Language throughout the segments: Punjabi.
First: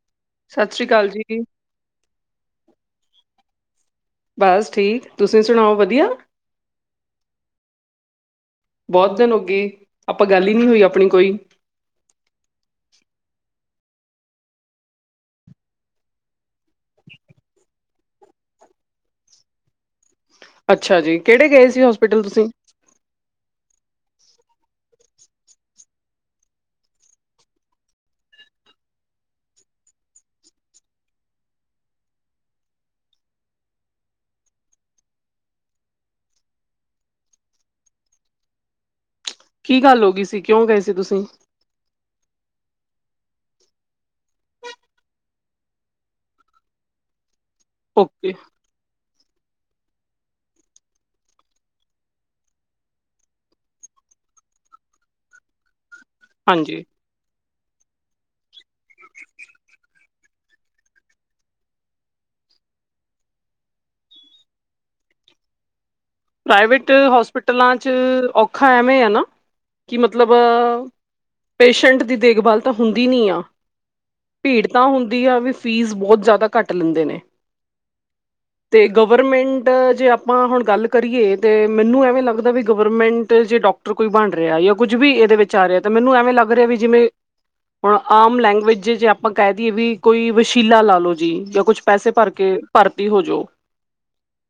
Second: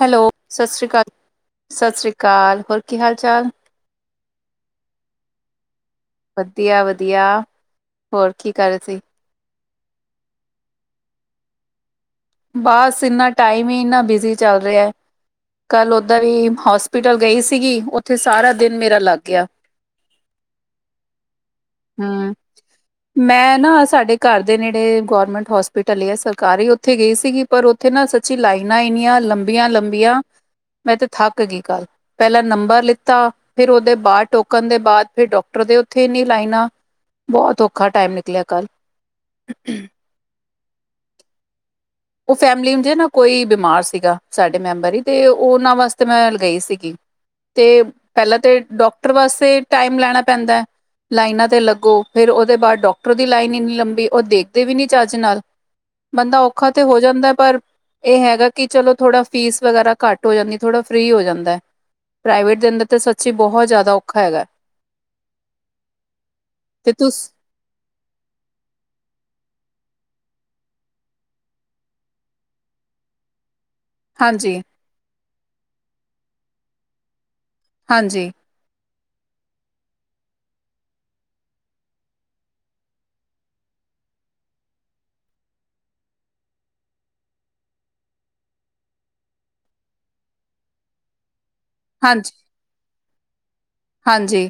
ਹੈਲੋ, ਸਤਿ ਸ਼੍ਰੀ ਅਕਾਲ। ਸਤਿ ਸ਼੍ਰੀ ਅਕਾਲ, ਹੋਰ ਕੀ ਹਾਲ-ਚਾਲ। ਬਸ ਠੀਕ, ਤੁਸੀਂ ਸੁਣਾਓ ਵਧੀਆ। ਵਧੀਆ ਵਧੀਆ। ਹੋਰ ਕੀ ਕਰ ਰੇ ਬੋਤ ਦਿਨ ਹੋਗੇ, ਆਪਾਂ ਗੱਲ ਈ ਨ੍ਹੀਂ ਹੋਈ, ਆਪਣੀ ਕੋਈ। ਬਸ ਇੰਨਾ ਟਾਈਮ ਈ, ਇੰਨਾ ਬਿਜ਼ੀ ਚੱਲ ਰਿਆ। ਕੱਲ ਓਦਾਂ ਵੀ ਹੋਸਪਿਟਲ ਗਈ ਸੀਗੀ, ਉੱਥੇ ਸਾਰਾ ਦਿਨ ਮੇਰਾ ਲੱਗ ਗਿਆ। ਅੱਛਾ ਜੀ, ਕੇੜੇ ਗਏ ਸੀ ਹੋਸਪਿਟਲ ਹੂੰ, ਤੁਸੀਂ। ਮੈਂ ਨਾ ਸਾਡੇ ਘਰ ਦੇ ਨੇੜੇ ਗੌਰਮੈਂਟ ਹੋਸਪੀਟਲ ਈ ਆ ਸਰਕਾਰੀ ਓ ਓਥੇ ਗਈ ਸੀਗੀ, ਪਰ ਓਥੇ ਨਾਂ ਸੱਚੀ ਲਾਈਨਾਂ ਇੰਨੀਆਂ ਲੰਬੀਆਂ-ਲੰਬੀਆਂ ਮੈਂ ਤੇ ਥੱਕ ਗੀ ਕੱਲ। ਪੈਲਾਂ ਨੰਬਰ ਲਿੱਤਾ ਫਿਰ ਓਦੇ ਬਾਅਦ ਟੋਕਣ ਦੇ ਬਾਅਦ ਫਿਰ ਡਾਕਟਰ ਦੇ ਓਥੇ ਇਨ੍ਹੀਂ ਲਾਈਨਾਂ। ਬੋਤ ਔਖਾ ਟਾਈਮ ਨਿਕਲਿਆ ਕੱਲ। ਕੀ ਗੱਲ ਹੋ ਗਈ ਸੀ, ਕਿਉਂ ਗਏ ਸੀ ਤੁਸੀਂ? ਓਹ ਫੈਮਿਲੀ ਚ ਨਾ ਕੋਈ ਬਿਮਾਰ ਸੀਗਾ, ਸਾਡੇ ਮੈਂਬਰ ਈ ਤੇ ਓਨਾਂ ਵਾਸਤੇ ਮੈਂ ਗਈ ਸੀਗੀ। [inaudible] ਤੇ ਓਕੇ, ਪੈਲਾਂ ਤੇ ਡਾਕਟਰ ਵਾਸਤੇ ਟੈਮ ਲੈਣਾ ਪੈਂਦਾ। ਲਾਈਨਾਂ ਤੇ ਲੱਗੋ ਫਿਰ ਓਦੇ ਬਾਅਦ ਡਾਕਟਰ ਦੀ ਲਾਈਨ ਇੰਨੀ ਲੰਬੀ, ਓਹ ਦੇਖਦੇ ਵੀ ਨੀਂ ਚੱਜ ਨਾਲ। ਬੰਦਾ ਔਖਾ ਤੇ ਹਾਂਜੀ। ਹੋ ਜਾਂਦਾ ਪਰ ਇਹ ਹੈਗਾ ਕਿ ਚਲੋ ਥੋੜਾ ਫੀਸ ਵਗੈਰਾ ਘੱਟ ਹੋ ਜਾਂਦੀ ਥੋੜਾ ਫਰੀ ਹੋ ਜਾਂਦੈ। ਪ੍ਰਾਈਵੇਟ ਦੇ ਅੰਦਰ ਦੇ ਸੱਚੀ ਬਹੁਤ ਜ਼ਿਆਦਾ ਔਖਾ ਹੈਗੈ। ਤੇ ਤੁਸ ਪ੍ਰਵੇਟਸਪ ਪਟਲਾਂ ਚ ਔਖਾ ਐਵੇਂ ਹੈ ਨਾ ਕਿ ਮਤਲਬ ਅ ਪੇਸ਼ੈਂਟ ਦੀ ਦੇਖਭਾਲ ਤਾਂ ਹੁੰਦੀ ਨੀ ਆ। ਹਾਂਜੀ ਭੀੜ ਤਾਂ ਹੁੰਦੀ ਆ ਵੀ ਫੀਸ ਬਹੁਤ ਜ਼ਿਆਦਾ ਘੱਟ ਲੈਂਦੇ ਨੇ। ਹਾਂਜੀ। ਤੇ ਗਵਰਮੈਂਟ ਜੇ ਆਪਾਂ ਹੁਣ ਗੱਲ ਕਰੀਏ ਤੇ ਮੈਨੂੰ ਐਵੇਂ ਲੱਗਦਾ ਵੀ ਗਵਰਮੈਂਟ ਜੇ ਡਾਕਟਰ ਕੋਈ ਬਣ ਰਿਹਾ ਜਾਂ ਕੁੱਝ ਵੀ ਇਹਦੇ ਵਿੱਚ ਆ ਰਿਹਾ ਤੇ ਮੈਨੂੰ ਐਵੇਂ ਲੱਗ ਰਿਹਾ ਵੀ ਜਿਵੇਂ ਹੁਣ ਆਮ ਲੈਂਗੁਏਜੇ ਜੇ ਆਪਾਂ ਕਹਿ ਦਈਏ ਵੀ ਕੋਈ ਵਸ਼ੀਲਾ ਲਾ ਲੋ ਜੀ ਜਾਂ ਕੁਛ ਪੈਸੇ ਭਰ ਹਾਂਜੀ ਕੇ ਭਰਤੀ ਹੋਜਓ ਹਾਂਜੀ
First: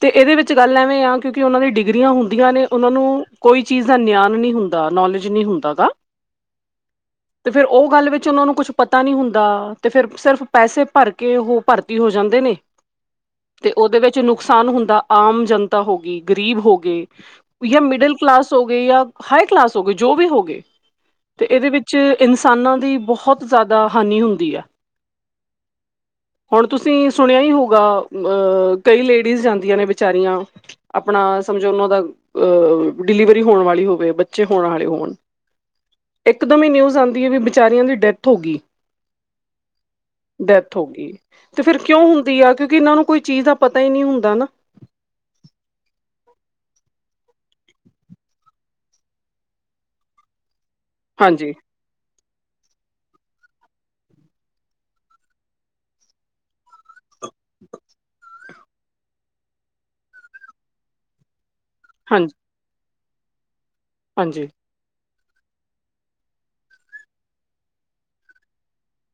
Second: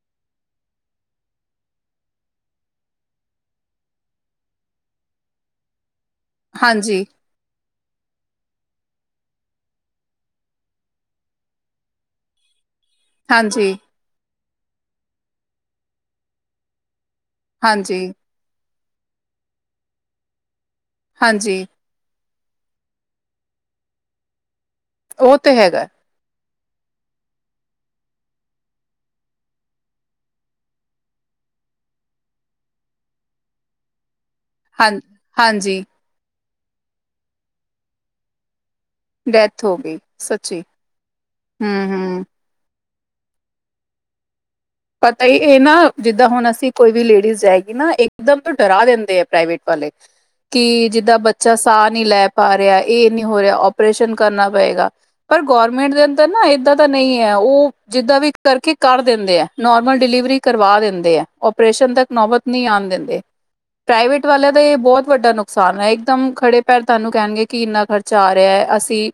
ਤੇ ਇਹਦੇ ਵਿੱਚ ਚ ਗੱਲ ਐਵੇਂ ਆ, ਕਿਉਂਕਿ ਉਹਨਾਂ ਦੀ ਡਿਗਰੀਆਂ ਹੁੰਦੀਆਂ ਨੇ ਉਹ ਨੂੰ ਕੋਈ ਚੀਜ਼ ਦਾ ਨਿਆਨ ਨਹੀਂ ਹੁੰਦਾ ਨੌਲੇਜ ਨਹੀਂ ਹੁੰਦਾ ਔਦਾ। ਹਾਂਜੀ। ਤੇ ਫੇਰ ਉਹ ਗੱਲ ਵਿੱਚ ਉਹਨਾਂ ਨੂੰ ਕੁਛ ਪਤਾ ਨੀ ਹੁੰਦਾ ਤੇ ਫੇਰ ਸਿਰਫ ਪੈਸੇ ਭਰ ਕੇ ਉਹ ਭਰਤੀ ਹੋ ਜਾਂਦੇ ਨੇ। ਤੇ ਹਾਂਜੀ ਉਹਦੇ ਵਿੱਚ ਨੁਕਸਾਨ ਹੁੰਦਾ ਆਮ ਜਨਤਾ ਹੋ ਗਈ, ਗਰੀਬ ਹੋ ਗਏ ਜਾਂ ਹਾਂਜੀ ਮਿਡਲ ਕਲਾਸ ਹੋਗੇ, ਜਾਂ ਹਾਈ ਕਲਾਸ ਹੋਗੇ ਜੋ ਵੀ ਹੋਗੇ ਤੇ ਹਾਂਜੀ ਇਹਦੇ ਵਿੱਚ ਚ ਇਨਸਾਨਾਂ ਦੀ ਬਹੁਤ ਜ਼ਿਆਦਾ ਹਾਨੀ ਹੁੰਦੀ ਹੈ। ਉਹ ਤੇ ਹੈਗੈ। ਹੁਣ ਤੁਸੀਂ ਸੁਣਿਆ ਹੀ ਹੋਊਗਾ ਅ ਕਈ ਲੇਡੀਜ਼ ਜਾਂਦੀਆਂ ਨੇ ਬਚਾਰੀਆਂ ਆਪਣਾ ਸਮਝੋ ਉਹ ਦਾ ਡਿਲੀਵਰੀ ਹੋਣ ਵਾਲੀ ਹੋਵੇ ਬੱਚੇ ਹੋਣ ਵਾਲੇ ਹਾਂ ਹੋਣ ਹਾਂਜੀ ਇੱਕ ਦਮ ਹੀ ਨਿਊਜ਼ ਆਉਂਦੀ ਹੈ ਵੀ ਵਿਚਾਰੀਆਂ ਦੀ ਡੈਥ ਹੋ ਗਈ। ਡੈਥ ਹੋ ਗਈ ਸੱਚੀ ਡੈਥ ਹੋ ਗਈ, ਤੇ ਫਿਰ ਹੂੰ, ਕਿਉਂ ਹੂੰ ਹੁੰਦੀ ਆ ਕਿਉਂਕਿ ਇਹਨਾਂ ਨੂੰ ਕੋਈ ਚੀਜ਼ ਦਾ ਪਤਾ ਹੀ ਨਹੀਂ ਹੁੰਦਾ ਨਾ। ਪਤਾ ਏਹ ਨਾ ਜਿੱਦਾਂ ਹੁਣ ਅਸੀਂ ਕੋਈ ਵੀ ਲੇਡੀਜ਼ ਜਾਏਗੀ ਨਾ ਇਕਦਮ ਡਰਾ ਦਿੰਦੇ ਆ ਪ੍ਰਾਈਵੇਟ ਵਾਲੇ। ਕਿ ਜਿੱਦਾਂ ਹਾਂਜੀ ਬੱਚਾ ਸਾਹ ਨਹੀਂ ਲੈ ਪਾ ਰਿਹਾ। ਇਹ ਨਹੀਂ ਹੋ ਰਿਹਾ ਆਪਓਰੇਸ਼ਨ ਕਰਨਾ ਪਏਗਾ। ਪਰ ਗੌਰਮੈਂਟ ਦੇ ਅੰਦਰ ਨਾ ਏਦਾਂ ਤਾਂ ਨਹੀਂ ਏ। ਉਹ ਜਿੱਦਾਂ ਵੀ ਕਰਕੇ ਕਰ ਦਿੰਦੇ ਐ, ਨੋਰਮਲ ਡਿਲੀਵਰੀ ਕਰਵਾ ਦਿੰਦੇ ਐ। ਓਪਰੇਸ਼ਨ ਤੱਕ ਹਾਂਜੀ ਨੌਬਤ ਨ ਆਣ ਦਿੰਦੇ। ਪ੍ਰਾਈਵੇਟ ਹਾਂਜੀ ਵਾਲਿਆਂ ਦੇ ਬਹੁਤ ਵੱਡਾ ਨੁਕ ਸਾਨ ਐ। ਇੱਕਦਮ ਖੜੇ ਪੈਰ ਤੁਹਾਨੂੰ ਕਹਿਣਗੇ ਕਿ ਇੰਨਾ ਖ਼ਰਚਾ ਆ ਰਿਹਾ ਐ। ਅਸੀਂ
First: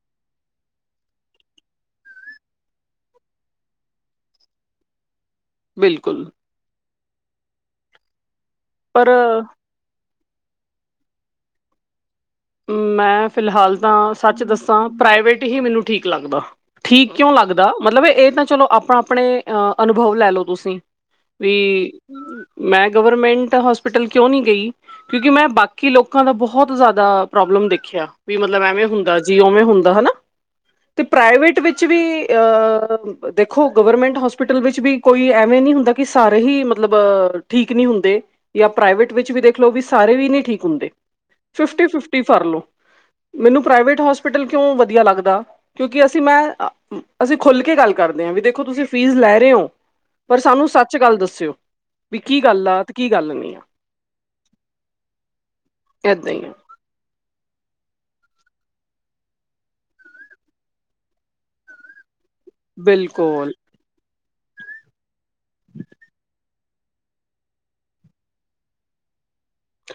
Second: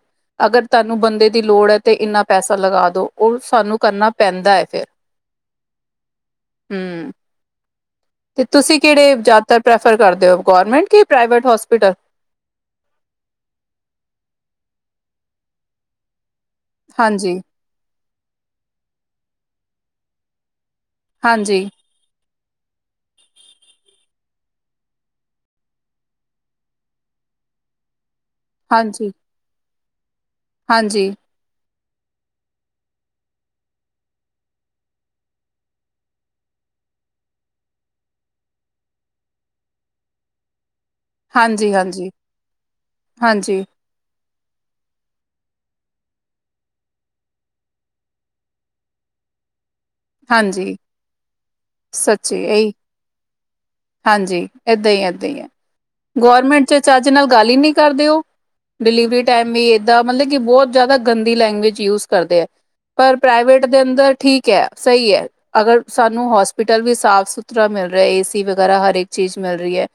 ਅਗਰ ਤੁਹਾਨੂੰ ਬੰਦੇ ਦੀ ਲੋੜ ਹੈ ਤਾਂ ਇੰਨਾ ਪੈਸਾ ਲਗਾ ਦਿਉ ਉਹ ਸਾਨੂੰ ਕਰਨਾ ਪੈਂਦਾ ਹੈ ਫਿਰ। ਬਿਲਕੁਲ। ਹੂੰ ਤੇ ਤੁਸੀਂ ਪਰ ਕਿਹੜੇ ਜ਼ਿਆਦਾਤਰ ਪ੍ਰੈਫਰ ਕਰਦੇ ਹੋ ਗੌਰਮੈਂਟ ਕੇ ਪ੍ਰਾਈਵੇਟ ਹੋਸਪਿਟਲ। ਮੈਂ ਫਿਲਹਾਲ ਤਾਂ ਸੱਚ ਦੱਸਾਂ ਪ੍ਰਾਈਵੇਟ ਹੀ ਮੈਨੂੰ ਠੀਕ ਲੱਗਦਾ। ਠੀਕ ਕਿਉਂ ਹਾਂਜੀ ਲੱਗਦਾ ਦਾ ਮਤਲਬ ਇਹ ਤਾਂ ਚਲੋ ਆਪਣਾ ਆਪਣੇ ਅਹ ਅਨੁਭਵ ਲੈ ਲੋ ਤੁਸੀਂ ਵੀ ਹਾਂਜੀ ਮੈਂ ਗਵਰਮੈਂਟ ਹੋਸਪਿਟਲ ਕਿਉਂ ਨਹੀਂ ਗਈ। ਕਿਉਂਕਿ ਮੈਂ ਬਾਕੀ ਲੋਕਾਂ ਦਾ ਬਹੁਤ ਜ਼ਿਆਦਾ ਪ੍ਰੋਬਲਮ ਦੇਖਿਆ ਵੀ ਮਤਲਬ ਐਵੇਂ ਹਾਂਜੀ ਹੁੰਦਾ ਜੀ ਓਵੇਂ ਹੁੰਦਾ ਹਨਾ ਤੇ ਹਾਂਜੀ ਪ੍ਰਵੇਟ ਵਿੱਚ ਵੀ ਅਹ ਦੇਖੋ ਗਵਰਮੈਂਟ ਹੋਸਪਿਟਲ ਵਿੱਚ ਵੀ ਕੋਈ ਐਵੇਂ ਨਹੀਂ ਹੁੰਦਾ। ਕਿ ਸਾਰੇ ਹੀ ਮਤਲਬ ਠੀਕ ਨਹੀਂ ਹੁੰਦੇ। ਜਾਂ ਪ੍ਰਾਈਵੇਟ ਵਿੱਚ ਵੀ ਦੇਖ ਲਓ ਵੀ ਸਾਰੇ ਵੀ ਨਹੀਂ ਠੀਕ ਹੁੰਦੇ। ਫਿਫਟੀ ਹਾਂਜੀ-ਹਾਂਜੀ। ਫਿਫਟੀ ਮੈਨੂੰ ਪ੍ਰਾਈਵੇਟ ਹੋਸਪਿਟਲ ਕਿਉਂ ਵਧੀਆ ਲੱਗਦਾ ਕਿਉਂਕਿ ਅਸੀਂ ਮੈਂ ਅਸੀਂ ਖੁੱਲ ਕੇ ਗੱਲ ਕਰਦੇ ਆ ਵੀ ਦੇਖੋ ਤੁਸੀਂ ਫ਼ੀਸ ਲੈ ਰਹੇ ੳ ਪਰ ਸਾਨੂੰ ਹਾਂਜੀ ਸੱਚ ਗੱਲ ਦੱਸਿਓ ਵੀ ਕੀ ਸੱਚੀ ਗੱਲ ਇਹੀ ਆ ਤੇ ਕੀ ਗੱਲ ਨੀ ਆ। ਹਾਂਜੀ ਏਦਾਂ ਏਦਾਂ ਹੈ। ਏਦਾਂ ਹੀ ਆ। ਤੇ ਚਜ ਨਾਲ ਗੱਲ ਈ ਨੀ ਕਰਦੇ ਓ। ਡਿਲੀਵਰੀ ਟੈਮ ਵੀ ਏਦਾਂ ਮਲਬ ਕਿ ਬੋਤ ਜੈਦਾ ਗੰਦੀ ਲੈਂਗੁਏਜ ਯੂਜ਼ ਕਰਦੇ ਐ। ਪਰ ਬਿਲਕੁਲ ਪ੍ਰਾਈਵੇਟ ਦੇ ਅੰਦਰ ਠੀਕ ਐ। ਸਈ ਐ। ਅਗਰ ਸਾਨੂੰ ਹੋਸਪੀਟਲ ਵੀ ਸਾਫ਼ ਸੁਥਰਾ ਮਿਲ ਰਿਹਾ ਏਸੀ ਵਗੈਰਾ ਹਰੇਕ ਚੀਜ਼ ਮਿਲ ਰਹੀ ਐ।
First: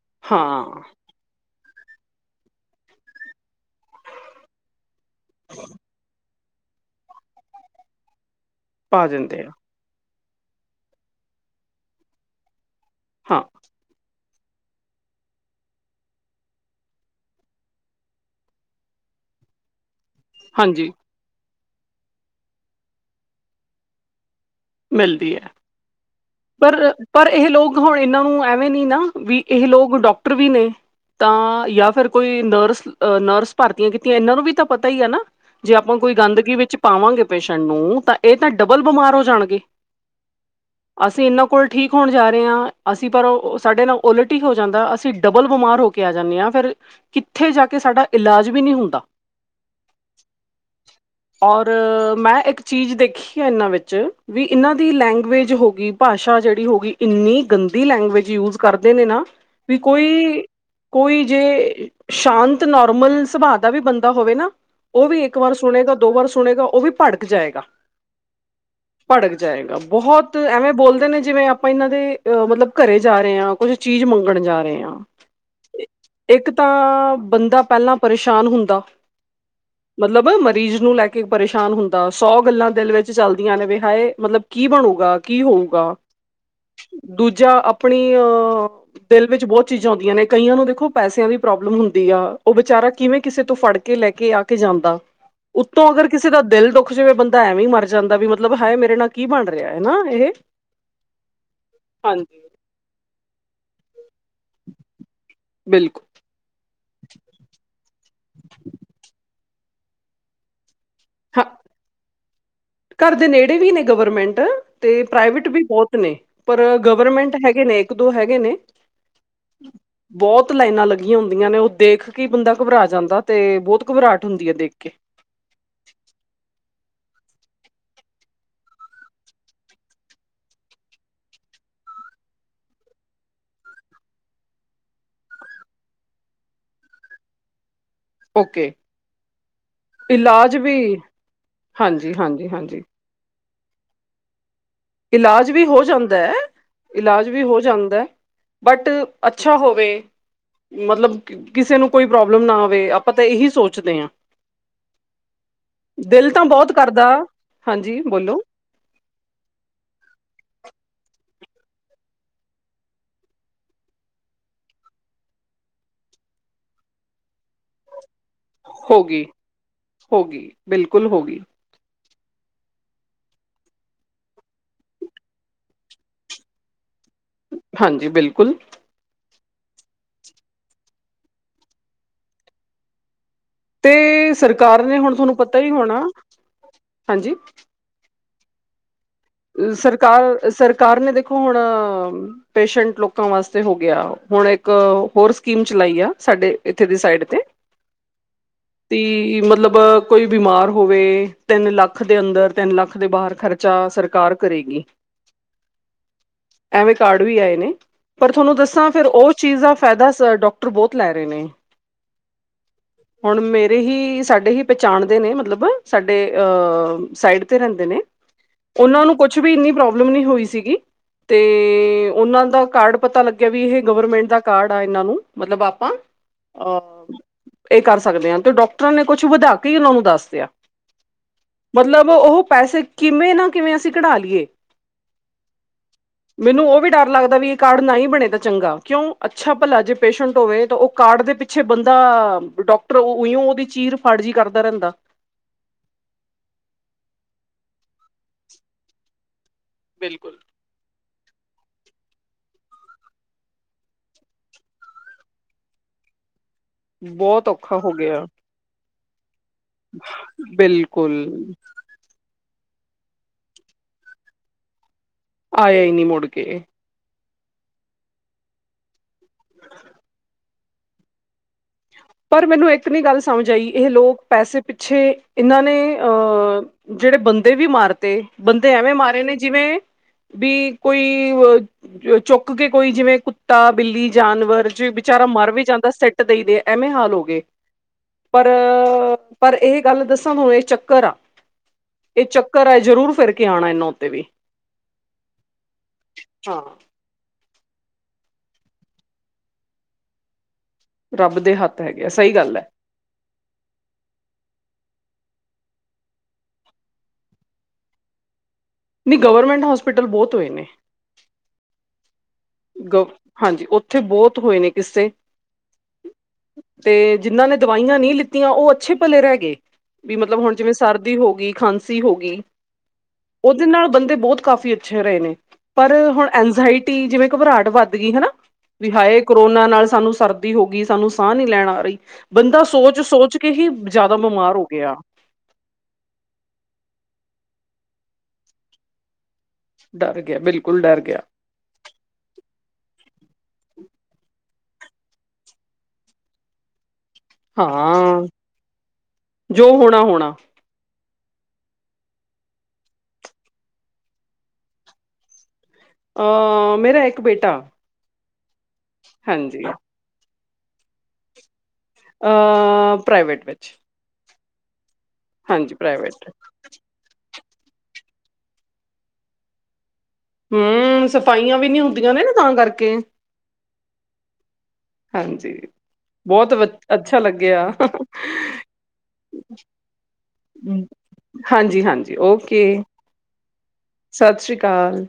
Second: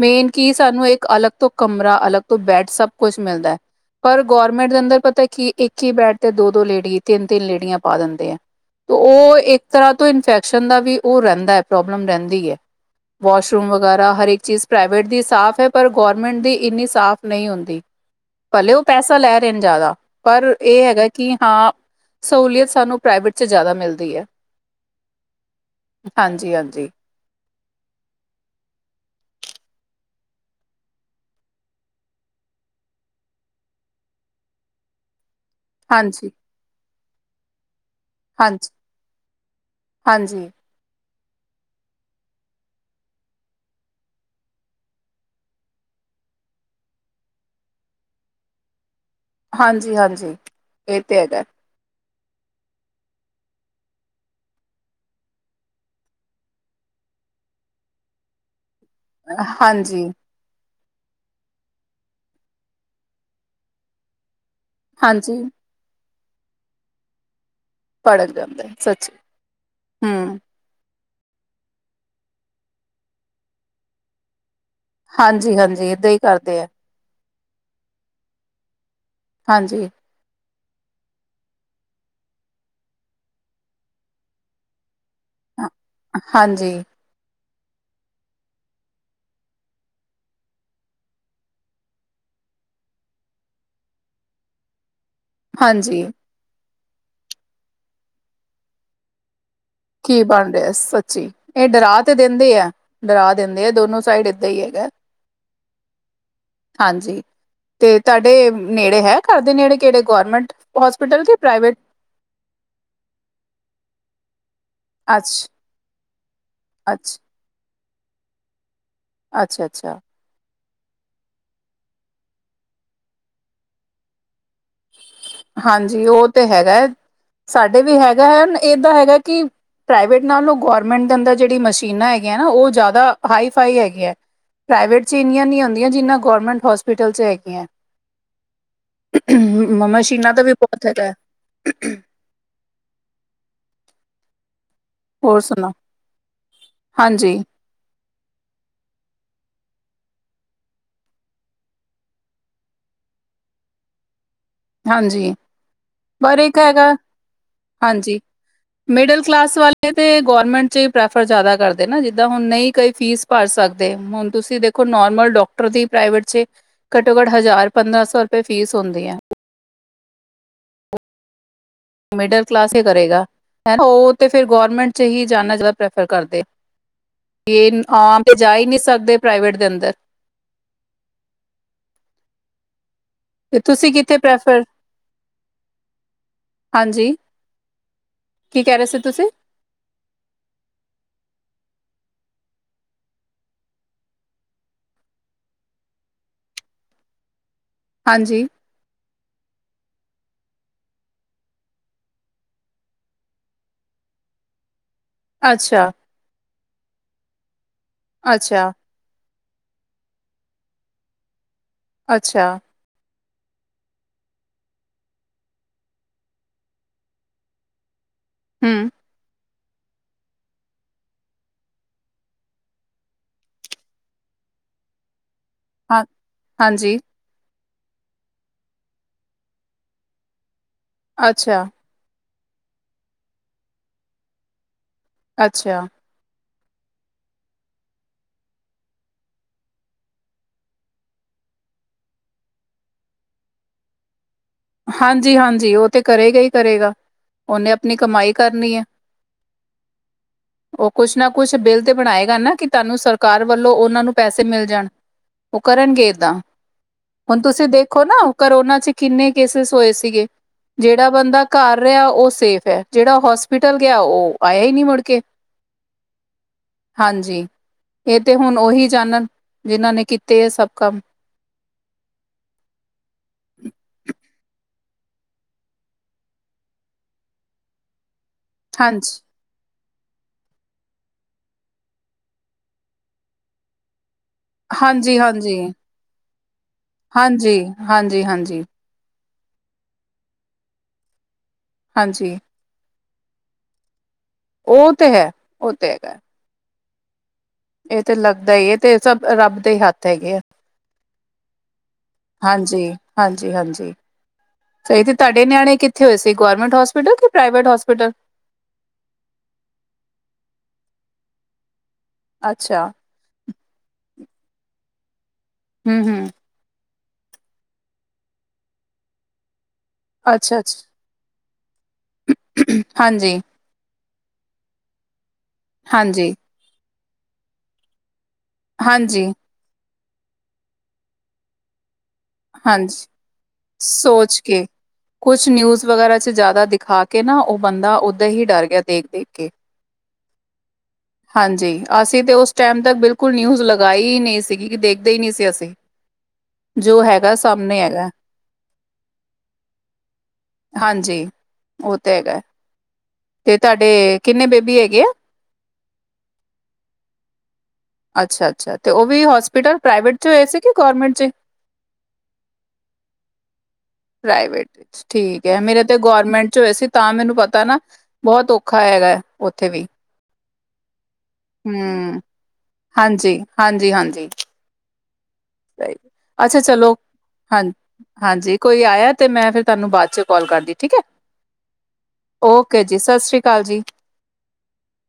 ਮੇਨ ਕੀ ਹਾਂ ਸਾਨੂੰ ਇੱਕ ਅਲੱਗ ਤੋਂ- ਕਮਰਾ ਅਲੱਗ ਤੋਂ ਬੈਡ ਸਭ ਕੁਛ ਮਿਲਦਾ। ਪਰ ਗੌਰਮੈਂਟ ਦੇ ਅੰਦਰ ਪਤਾ ਕੀ ਇੱਕ ਈ ਬੈਡ- ਤੇ ਦੋ-ਦੋ ਲੇਡੀ ਤਿੰਨ- ਤਿੰਨ ਲੇਡੀਆਂ ਪਾ ਦਿੰਦੇ ਆ। ਪਾ ਓਹ ਦਿੰਦੇ ਆ ਇੱਕ ਤਰ੍ਹਾਂ ਤੋਂ ਇਨਫੈਕਸ਼ਨ ਦਾ ਵੀ ਓਹ ਰੈਂਦਾ ਪ੍ਰੋਬਲਮ ਰੈਂਦੀ ਐ। ਹਾਂ ਵਾਸ਼ਰੂਮ ਵਗੈਰਾ ਹਰ ਇੱਕ ਚੀਜ਼ ਪ੍ਰਾਈਵੇਟ ਦੀ ਸਾਫ ਐ ਪਰ ਗੋਰਮੈਂਟ ਦੀ ਇੰਨੀ ਸਾਫ ਨਹੀਂ ਹੁੰਦੀ। ਭਲੇ ਓਹ ਪੈਸਾ ਲੈ ਰ‌ਏ ਨ ਜਾਦਾ। ਪਰ ਏ ਹਾਂਜੀ ਹੈਗਾ ਕੀ ਹਾਂ ਸਹੂਲੀਅਤ ਸਾਨੂੰ ਪ੍ਰਾਈਵੇਟ' ਚ ਜੈਦਾ ਮਿਲਦੀ ਐ। ਮਿਲਦੀ ਐ। ਹਾਂਜੀ। ਪਰ ਪਰ ਏਹ ਲੋਗ ਹੁਣ ਏਨਾਂ ਨੂੰ ਐਵੇਂ ਨੀ ਨਾ ਵੀ ਇਹ ਲੋਗ ਡਾਕਟਰ ਵੀ ਨੇ। ਤਾਂ ਯਾ ਫੇਰ ਕੋਈ ਨਰਸ- ਨਰਸ ਭਰਤੀਆਂ ਕੀਤੀਆਂ ਏਨਾਂ ਨੂੰ ਵੀ ਤਾਂ ਪਤਾ ਈ ਏ ਨਾ। ਜੇ ਆਪਾਂ ਕੋਈ ਹਾਂਜੀ ਗੰਦਗੀ ਵਿੱਚ ਪਾਵਾਂਗੇ ਪੇਸ਼ੈਂਟ ਨੂੰ ਤਾਂ ਏ ਤਾਂ ਹਾਂਜੀ ਡਬਲ ਬਮਾਰ ਹੋ ਜਾਣਗੇ। ਹਾਂਜੀ। ਅਸੀਂ ਏਨਾਂ ਕੋਲ ਠੀਕ ਹੋਣ ਜਾ ਰੇ ਆਂ। ਅਸੀਂ ਪਰ ੳਹ ਸਾਡੇ ਨਾਲ ਉਲਟ ਈ ਹੋ ਜਾਂਦਾ ਅਸੀਂ ਡਬਲ ਬਮਾਰ ਹੋ- ਕੇ ਆ ਜਾਂਨੇ ਆਂ ਫੇਰ ਕਿੱਥੇ ਜਾ ਕੇ ਸਾਡਾ ਇਲਾਜ ਵੀ ਨੀ ਹੁੰਦਾ। ਹਾਂਜੀ ਹਾਂਜੀ ਏ ਤੇ ਹੈਗਾ। ਔਰ ਮੈਂ ਏਕ ਚੀਜ਼ ਦੇਖੀ ਆ ਏਨਾਂ ਵਿੱਚ ਵੀ ਇਨਾਂ ਦੀ ਲੈਂਗੁਏਜ ਹੋ ਗ- ਗੀ ਭਾਸ਼ਾ ਜੇੜੀ ਹੋਗੀ ਇੰਨੀ ਗੰਦੀ ਲੈਂਗੁਏਜ ਯੂਜ ਕਰਦੇ ਨੇ ਨਾ ਵੀ ਹਾਂਜੀ ਕੋਈ- ਕੋਈ ਜੇ ਸ਼ਾਂਤ ਨੋਰਮਲ ਸੁਭਾ ਦਾ ਵੀ ਬੰਦਾ ਹੋਵੇ ਨਾ- ਓਹ ਵੀ ਇੱਕ ਹਾਂਜੀ ਵਾਰ ਸੁਣੇਗਾ ਦੋ ਵਾਰ ਸੁਣੇਗਾ ਓਹ ਵੀ ਭੜਕ ਜਾਏਗਾ। ਭੜਕ ਜਾਂਦਾ ਹੈ ਸੱਚੀ ਭੜਕ ਜਾਏਗਾ ਬੋਹਤ- ਹੂੰ ਐਵੇਂ ਬੋਲਦੇ ਨੇ ਜਿਵੇਂ ਆਪਾਂ ਏਨਾਂ ਦੇ ਅ ਮਲਬ ਘਰੇ ਜਾ ਰੇ ਆਂ ਕੁੱਝ ਚੀਜ਼ ਮੰਗਣ ਜਾ ਰੇ ਆਂ। ਹਾਂਜੀ ਹਾਂਜੀ ਏਦਾਂ ਹੀ ਇੱਕ ਕਰਦੇ ਆ ਤਾਂ ਬੰਦਾ ਪਹਿਲਾਂ ਪਰੇਸ਼ਾਨ ਹੁੰਦਾ। ਹਾਂਜੀ ਮਲਬ ਮਰੀਜ਼ ਨੂੰ ਲੈ ਕੇ ਪਰੇਸ਼ਾਨ ਹੁੰਦਾ ਸੌ ਗੱਲਾਂ ਦਿਲ ਵਿੱਚ ਚੱਲਦੀਆਂ ਨੇ ਵੀ ਹਾਏ ਮਲਬ ਕੀ ਬਣੂਗਾ। ਕੀ ਹਾਂ, ਹੋਊਗਾ। ਹਾਂਜੀ। ਦੂਜਾ ਅਪਣੀ ਅ- ਦਿਲ ਵਿੱਚ ਬੋਤ ਚੀਜ਼ਾਂ ਆਦੀਆਂ ਨੇ ਕਈਆਂ ਨੂੰ ਦੇਖੋ ਪੈਸਿਆਂ ਦੀ ਪ੍ਰੋਬਲਮ ਹੁੰਦੀ ਆ ਓਹ ਵਿਚਾਰਾ ਕਿਵੇਂ ਕਿਸੇ ਤੋਂ ਫੜ ਕੇ- ਕੇ ਲੈ ਕੇ ਆ ਕੇ ਜਾਂਦਾ। ਉਤੋਂ ਹਾਂਜੀ ਅਗਰ ਕਿਸੇ ਦਾ ਦਿਲ ਦੁੱਖ ਜਵੇ ਬੰਦਾ ਐਵੇਂ ਈ ਮਰ ਜਾਂਦਾ ਵੀ ਮਤਲਬ ਹਾਏ ਮੇਰੇ ਨਾਲ ਕੀ ਬਣ ਰਿਆ। ਕੀ ਬਣ ਰਿਆ ਸੱਚੀ ਇਹ ਡਰਾ ਤੇ ਹਾਂਜੀ ਦੇਂਦੇ ਆ। ਡਰਾ ਦੇਂਦੇ ਆ ਦੋਨੋ ਸਾਈਡ ਏਦਾਂ ਈ ਹੈਗਾ। ਬਿਲਕੁਲ ਹਾਂਜੀ ਤੇ ਤਾਡੇ ਨੇੜੇ ਹੈ ਘਰਦੇ ਨੇੜੇ ਕੇੜੇ ਗੌਰਮੈਂਟ- ਹੋਸਪਿਟਲ ਕੇ ਹਾਂ ਪ੍ਰਾਈਵੇਟ- ਘਰ ਦੇ ਨੇੜੇ ਵੀ ਨੇ ਗਵਰਮੈਂਟ ਤੇ ਅੱਛ ਪ੍ਰਾਈਵੇਟ ਵੀ ਬੋਤ ਨੇ ਪਰ ਅੱਛ ਗਵਰਮੈਂਟ ਹੈਗੇ ਨੇ। ਇੱਕ ਦੋ ਹੈਗੇ ਨੇ। ਅੱਛਾ- ਅੱਛਾ- ਅੱਛਾ ਬੋਤ ਲਾਈਨਾਂ ਲੱਗੀਆਂ ਹੁੰਦੀਆਂ ਨੇ। ਉਹ ਦੇਖ ਕੇ ਈ ਬੰਦਾ ਘਬਰਾ ਜਾਂਦਾ। ਤੇ ਬਹੁਤ ਘਬਰਾਹਟ ਹੁੰਦੀ ਏ ਦੇਖ ਕੇ। ਹਾਂਜੀ ਉਹ ਤੇ ਹੈਗਾ। ਸਾਡੇ ਵੀ ਹੈਗਾ ਏ, ਐਦਾਂ ਹੈਗਾ ਕੀ- ਪ੍ਰਾਈਵੇਟ ਨਾਲੋਂ ਗੋਰਮੈਂਟ ਦੇ ਅੰਦਰ ਜੇੜੀਆਂ ਮਸ਼ੀਨਾਂ ਹੈਗੀਆਂ ਨਾ, ਉਹ ਜਾਦਾ ਹਾਈ ਫਾਈ ਹੈਗੀਆਂ। ਪ੍ਰਾਈਵੇਟ 'ਚ ਇੰਨੀਆਂ ਨੀ ਹੁੰਦੀਆਂ, ਜਿੰਨ੍ਹਾਂ ਗੌਰਮੈਂਟ ਹੋਸਪਿਟਲ 'ਚ ਹੈਗੀਆਂ। ਓਕੇ- ਮਸ਼ੀਨਾਂ ਦਾ ਇਲਾਜ ਬਹੁਤ ਵੀ- ਹੈਗਾ ਹਾਂਜੀ- ਹਾਂਜੀ- ਹਾਂਜੀ। ਹੋਰ ਇਲਾਜ ਵੀ ਸੁਣਾ ਹੋ ਜਾਂਦਾ ਹੈ। ਇਲਾਜ ਵੀ ਹੋ ਜਾਂਦਾ। ਬਟ, ਅੱਛਾ ਹੋਵੇ। ਮਤਲਬ ਕਿਸੇ ਨੂੰ ਕੋਈ ਪ੍ਰੋਬਲਮ ਨਾ ਆਵੇ। ਆਪਾਂ ਤਾਂ ਇਹੀ ਸੋਚਦੇ ਆਂ। ਹਾਂਜੀ-ਹਾਂਜੀ ਦਿਲ ਪਰ ਤਾਂ ਇੱਕ ਬੋਤ ਹੈਗਾ ਕਰਦਾ, ਹਾਂਜੀ ਬੋਲੋ- ਮਿਡਲ ਕਲਾਸ ਵਾਲੇ ਤੇ ਗੌਰਰਮੈਂਟ 'ਚ ਹੀ ਪ੍ਰੈਫਰ ਜ਼ਿਆਦਾ ਕਰਦੇ ਨਾ, ਜਿੱਦਾਂ ਹੁਣ ਨਹੀਂ ਕਈ ਫੀਸ- ਭਰ ਸਕਦੇ, ਹੁਣ ਤੁਸੀਂ ਦੇਖੋ ਨੋਰਮਲ ਡੋਕਟਰ ਦੀ ਪ੍ਰਾਈਵੇਟ 'ਚ- ਘੱਟੋ- ਘੱਟ ਹਜ਼ਾਰ ਪੰਦਰਾਂ ਸੌ- ਰੁਪਏ ਫੀਸ ਹੋ ਹੁੰਦੀ ਹੈ ਗਈ, ਹੋ ਗਈ, ਬਿਲਕੁਲ ਹੋ ਗਈ- ਮਿਡਲ ਕਲਾਸ ਕਿਆ ਕਰੇਗਾ- ਉਹ ਤੇ ਫੇਰ ਗਰਮੈਂਟ 'ਚ ਹੀ ਜਾਣਾ ਜਾਦਾ ਪ੍ਰੈਫਰ ਕਰਦੇ- ਇਹ ਹਾਂਜੀ ਆਮ ਤੇ ਜਾ ਬਿਲਕੁਲ ਹੀ ਨਹੀਂ ਸਕਦੇ ਪ੍ਰਾਈਵੇਟ ਦੇ ਅੰਦਰ- ਤੇ ਤੁਸੀਂ ਕਿੱਥੇ ਤੇ ਪ੍ਰੈਫਰ ਸਰਕਾਰ ਨੇ ਹੁਣ ਤੁਹਾਨੂੰ ਪਤਾ ਹੀ ਹੋਣਾ, ਹਾਂਜੀ- ਕੀ ਕਹਿ ਰਹੇ ਸੀ ਤੁਸੀਂ- ਸਰਕਾਰ, ਸਰਕਾਰ ਨੇ ਦੇਖੋ ਹੁਣ- ਪੇਸ਼ੰਟ ਲੋਕਾਂ ਵਾਸਤੇ ਹੋ ਗਿਆ ਹੁਣ ਇੱਕ ਹੋਰ ਸਕੀਮ ਚਲਾਈ ਆ, ਸਾਡੇ ਇੱਥੇ ਦੀ ਸਾਈਡ ਤੇ- [inaudible] ਹਾਂਜੀ- ਤੀ ਮਤਲਬ ਕੋਈ ਬਿਮਾਰ ਹੋਵੇ, ਤਿੰਨ ਲੱਖ ਦੇ ਅੰਦਰ, ਤਿੰਨ ਲੱਖ ਦੇ ਬਾਹਰ ਖਰ- ਚਾ ਸਰਕਾਰ ਕਰੇਗੀ- ਅੱਛਾ- ਐਵੇਂ ਕਾਰਡ ਵੀ ਆਏ ਨੇ, ਪਰ ਤੁਹਾਨੂੰ ਅੱਛਾ ਦੱਸਾਂ- ਫੇਰ ਉਹ ਚੀਜ਼ ਦਾ ਫੈਦਾ ਡੋਕਟਰ ਬਹੁਤ ਲੈ ਰਹੇ ਨੇ- ਅੱਛਾ- [inaudible] ਹੁਣ ਮੇਰੇ ਹੀ ਸਾਡੇ ਹੀ ਪਹਿਚਾਣਦੇ ਨੇ ਮਤਲਬ ਸਾਡੇ ਅਹ, ਸਾਈਡ ਤੇ ਰੈਂਦੇ ਨੇ- ਹੂੰ ਉਹਨਾਂ ਨੂੰ ਕੁਛ ਵੀ ਇੰਨੀ ਪ੍ਰੋਬਲਮ ਨਹੀਂ ਹੋਈ ਸੀਗੀ- ਤੇ, ਉਹਨਾਂ ਦਾ ਕਾਰਡ ਪਤਾ ਲੱਗਿਆ ਵੀ ਇਹ ਗਵਰਮੈਂਟ ਦਾ ਕਾਰਡ ਆ ਇਹਨਾਂ ਨੂੰ, ਮਤਲਬ ਅਪ- ਆਪਾਂ, ਹਾਂ ਆ ਹਾਂਜੀ ਇਹ ਕਰ ਸਕਦੇ ਹਾਂ ਤੇ ਡਾਕਟਰਾਂ ਨੇ ਕੁਛ ਵਧਾ ਕੇ ਉਹਨਾਂ ਨੂੰ ਦੱਸਦਿਆ- ਅੱਛਾ- ਮਤਲਬ ਉਹ ਪੈਸੇ ਕਿਵੇਂ ਨਾ ਕਿਵੇਂ ਅਸੀਂ ਕਡਾ ਲਈਏ- ਅੱਛਾ- ਮੈਨੂੰ ਉਹ ਵੀ ਡਰ ਲੱਗਦਾ ਵੀ ਇਹ ਕਾਰਡ ਨਾ ਹੀ ਬਣੇ ਤਾਂ ਚੰਗਾ, ਕਿਉਂ ਅੱਛਾ ਭਲਾ ਜੇ ਪੇਸ਼ੰਟ ਹੋਵੇ ਤਾਂ ਉਹ- ਕਾਰਡ ਦੇ ਪਿੱਛੇ ਬੰਦਾ ਡੋਕਟਰ ਉਂ ਉਹਦੀ ਚੀਰ ਫਾੜਜੀ ਕਰਦਾ ਰਹਿੰ- ਹਾਂਜੀ- ਹਾਂਜੀ ਉਹ ਤੇ ਕਰੇਗਾ ਹੀ ਕਰੇਗਾ, ਉਹਨੇ ਆਪਣੀ ਕਮਾਈ ਕਰਨੀ ਏ- ਬਿਲਕੁਲ- ਉਹ ਕੁਛ ਨਾ ਕੁਛ ਬਿੱਲ ਤੇ ਬਣਾਏਗਾ ਨਾ ਕਿ ਤੁਹਾਨੂੰ ਸਰਕਾਰ ਵੱਲੋਂ ਉਹਨਾਂ ਨੂੰ ਪੈਸੇ ਮਿਲ ਜਾਣ- ਉਹ ਕਰਨਗੇ ਐਦਾਂ, ਹੁਣ ਬਹੁਤ ਤੁਸੀਂ ਔਖਾ ਹੋ ਦੇਖੋ ਨਾ ਗਿਆ ਕਰੋਨਾ 'ਚ ਕਿੰਨੇ ਕੇਸਿਸ- ਹੋਏ ਸੀਗੇ, ਜੇੜਾ ਬਿਲਕੁਲ ਬੰਦਾ ਘਰ ਰਿਹਾ ਉਹ ਸੇਫ ਹੈ, ਜਿਹੜਾ ਹੋਸਪਿਟਲ ਗਿਆ, ਉਹ ਆਇਆ ਹੀ ਨਹੀਂੀ ਮੁੜ ਕੇ ਆਇਆ ਨਈ ਮੁੜ ਕੇ ਹਾਂਜੀ, ਇਹ ਤਾਂ ਹੁਣ ਉਹੀ ਜਾਣਨ, ਜਿਹਨਾਂ ਨੇ ਕੀਤੇ ਹੈ ਸਭ ਕੰਮ ਪਰ ਮੈਨੂੰ ਇੱਕ ਨ ਗੱਲ ਸਮਝ ਆਈ, ਇਹ ਲੋਕ ਪੈਸੇ ਪਿੱਛੇ, ਇਹਨਾਂ ਨੇ ਅਹ ਜਿਹੜੇ ਬੰਦੇ ਵੀ ਮਾਰ ਦੇ, ਬੰਦੇ ਐਵੇਂ ਹਾਂਜੀ। ਮਾਰੇ ਨੇ ਜਿਵੇਂ ਵੀ, ਕੋਈ ਅ ਚੁੱਕ ਕੇ ਕੋਈ ਜਿਵੇਂ ਕੁੱਤਾ, ਬਿੱਲੀ, ਜਾਨ ਜੇ ਹਾਂਜੀ, ਵਿਚਾਰਾ ਮਰ ਹਾਂਜੀ, ਵੀ ਜਾਂਦਾ, ਸਿੱਟ ਦੇਈ ਦੇ, ਐਵੇਂ ਹਾਲ ਹੋ ਗਏ ਹਾਂਜੀ, ਹਾਂਜੀ, ਪਰ ਹਾਂਜੀ, ਪਰ ਇਹ ਗੱਲ ਦੱਸਾ, ਇਹ ਚੱਕਰ ਆ ਇਹ ਹਾਂਜੀ। ਚ ਘਰੇ ਜ਼ਰੂਰ ਫਿਰ ਕੇ ਆਉਣਾ, ਇਹਨਾ ਉੱਤੇ ਵੀ ਉਹ ਤੇ ਹੈ, ਉਹ ਤੇ ਹੈਗਾ ਹਾਂ ਏ ਤੇ ਲੱਗਦਾ ਏ -ਏ ਸਭ ਰੱਬ ਦੇ, ਹੀ ਹੱਥ ਹੈਗੇ ਆ ਰੱਬ ਦੇ ਹੱਥ ਹੈਗੇ ਆ, ਸਹੀ ਗੱਲ ਹੈ ਹਾਂਜੀ, ਹਾਂਜੀ- ਹਾਂਜੀ ਸਹੀ ਤੇ ਤੁਡੇ ਨਿਆਣੇ ਕਿੱਥੇ ਹੋਏ ਸੀ। ਗੌਰਰਮੈਂਟ ਹੋਸਪਿਟਲ ਕਿ, ਪ੍ਰਾਈਵੇਟ ਹੋਸਪਿਟਲ ਨਹੀਂ, ਗਵਰਮੈਂਟ ਹੋਸਪੀਟਲ, ਬਹੁਤ ਹੋਏ ਨੇ ਅੱਛਾ। ਹਾਂਜੀ, ਉੱਥੇ ਬਹੁਤ ਹੋਏ ਨੇ ਕਿਸੇ। ਹਮ, ਹਮ ਤੇ ਜਿੰਨਾਂ ਨੇ, ਦਵਾਈਆਂ ਨਹੀਂ ਲਿੱਤੀਆਂ, ਉਹ ਅੱਛੇ ਭਲੇ ਰਹਿ ਗਏ, ਵੀ ਮਤਲਬ ਹੁਣ ਅੱਛਾ, ਜਿਵੇਂ ਅੱਛਾ, ਸਰ ਹੋ ਗਈ, ਖਾਂਸੀ ਹੋ ਗਈ, ਹਾਂਜੀ, ਉਹਦੇ ਨਾਲ ਬੰਦੇ ਬਹੁਤ ਕਾਫੀ ਅੱਛੇ ਰਹੇ ਨੇ। ਪਰ ਹੁਣ ਹਾਂਜੀ, ਐਨਜਾਇਟੀ, ਜਿਵੇਂ ਘਬਰਾਹਟ ਵੱਧ ਗਈ, ਹਨਾ ਵੀ ਹਾਏ ਹਾਂਜੀ, ਕਰੋਨਾ ਉਨ੍ਹਾਂ ਨਾਲ ਸਾਨੂੰ ਸਰਦੀ ਹੋ ਗਈ, ਸਾਨੂੰ ਸਾਹ ਨੀ ਲੈਣ ਆ ਰਹੀ ਬੰਦਾ ਸੋਚ- ਹਾਂਜੀ। ਸੋਚ ਕੇ ਹੀ ਜ਼ਿਆਦਾ ਸੋਚ ਬਿਮਾਰ ਹੋ ਕੇ ਗਿਆ ਕੁਛ ਨਿਊਜ਼ ਵਗੈਰਾ, ਚ ਜ਼ਿਆਦਾ ਦਿਖਾ ਕੇ ਨਾ, ਉਹ ਬੰਦਾ ਉਦਾ ਹੀ ਡਰ ਗਿਆ ਦੇਖ- ਦੇਖ ਕੇ ਡਰ ਗਿਆ, ਬਿਲਕੁਲ ਡਰ ਗਿਆ। ਹਾਂਜੀ, ਅਸੀਂ ਤਾਂ ਉਸ ਟਾਈਮ ਤੱਕ ਬਿਲਕੁਲ, ਨਿਊਜ਼ ਲਗਾਈ ਹੀ ਨਹੀਂ ਸੀਗੀ ਕਿ, ਦੇਖਦੇ ਹੀ ਨਈ ਸੀ ਅਸੀਂ ਜੋ ਹੈਗਾ, ਸਾਮਣੇ ਹੈਗਾ। ਹਾਂ ਜੋ ਹੋਣਾ-ਹੋਣਾ। ਹਾਂਜੀ, ਉਹ ਤਾਂ ਹੈਗਾ। ਤੇ ਤੁਹਾਡੇ, ਕਿੰਨੇ ਬੇਬੀ ਹੈਗੇ ਆ? ਅ ਮੇਰਾ, ਇੱਕ ਬੇਟਾ। ਅੱਛਾ-ਅੱਛਾ ਤੇ ਉਹ ਵੀ ਹਾਂਜੀ ਹੋਸਪੀਟਲ ਪ੍ਰਾਈਵੇਟ ਚ, ਹੋਏ ਸੀ ਕਿ, ਗੌਰਮੈਂਟ ਚ' ਅ, ਪ੍ਰਾਈਵੇਟ ਵਿੱਚ। ਪ੍ਰਾਈਵੇਟ ਠੀਕ ਏ, ਹਾਂਜੀ ਮੇਰੇ ਤੇ ਪ੍ਰਾਈਵੇਟ ਗੌਰਮੈਂਟ ਚ ਹੋਏ ਸੀ। ਤਾਂ ਮੈਨੂੰ ਪਤਾ ਨਾ, ਬਹੁਤ ਔਖਾ ਹੈਗਾ ਉੱਥੇ ਵੀ ਹਮ ਸਫਾਈਆਂ ਵੀ ਨੀ ਹੁੰਦੀਆਂ ਹਮ ਨੇ, ਨਾ ਤਾਂ ਕਰਕੇ ਹਾਂਜੀ ਹਾਂਜੀ ਹਾਂਜੀ ਹਾਂਜੀ, ਸਹੀ ਬਹੁਤ ਅੱਛਾ ਵ ਚਲੋ ਅੱਛਾ ਹਾਂ ਲੱਗਿਆ ਹਾਂਜੀ, ਕੋਈ ਆਇਆ ਤੇ, ਮੈਂ ਫਿਰ ਤੁਹਾਨੂੰ ਬਾਅਦ ਚ' ਕੋਲ ਕਰਦੀ ਠੀਕ ਹੈ, ਹਾਂਜੀ ਹਾਂਜੀ ਓਕੇ ਜੀ, ਸਤਿ ਸ੍ਰੀ ਅਕਾਲ ਜੀ। ਸਤਿ ਸ੍ਰੀ ਅਕਾਲ।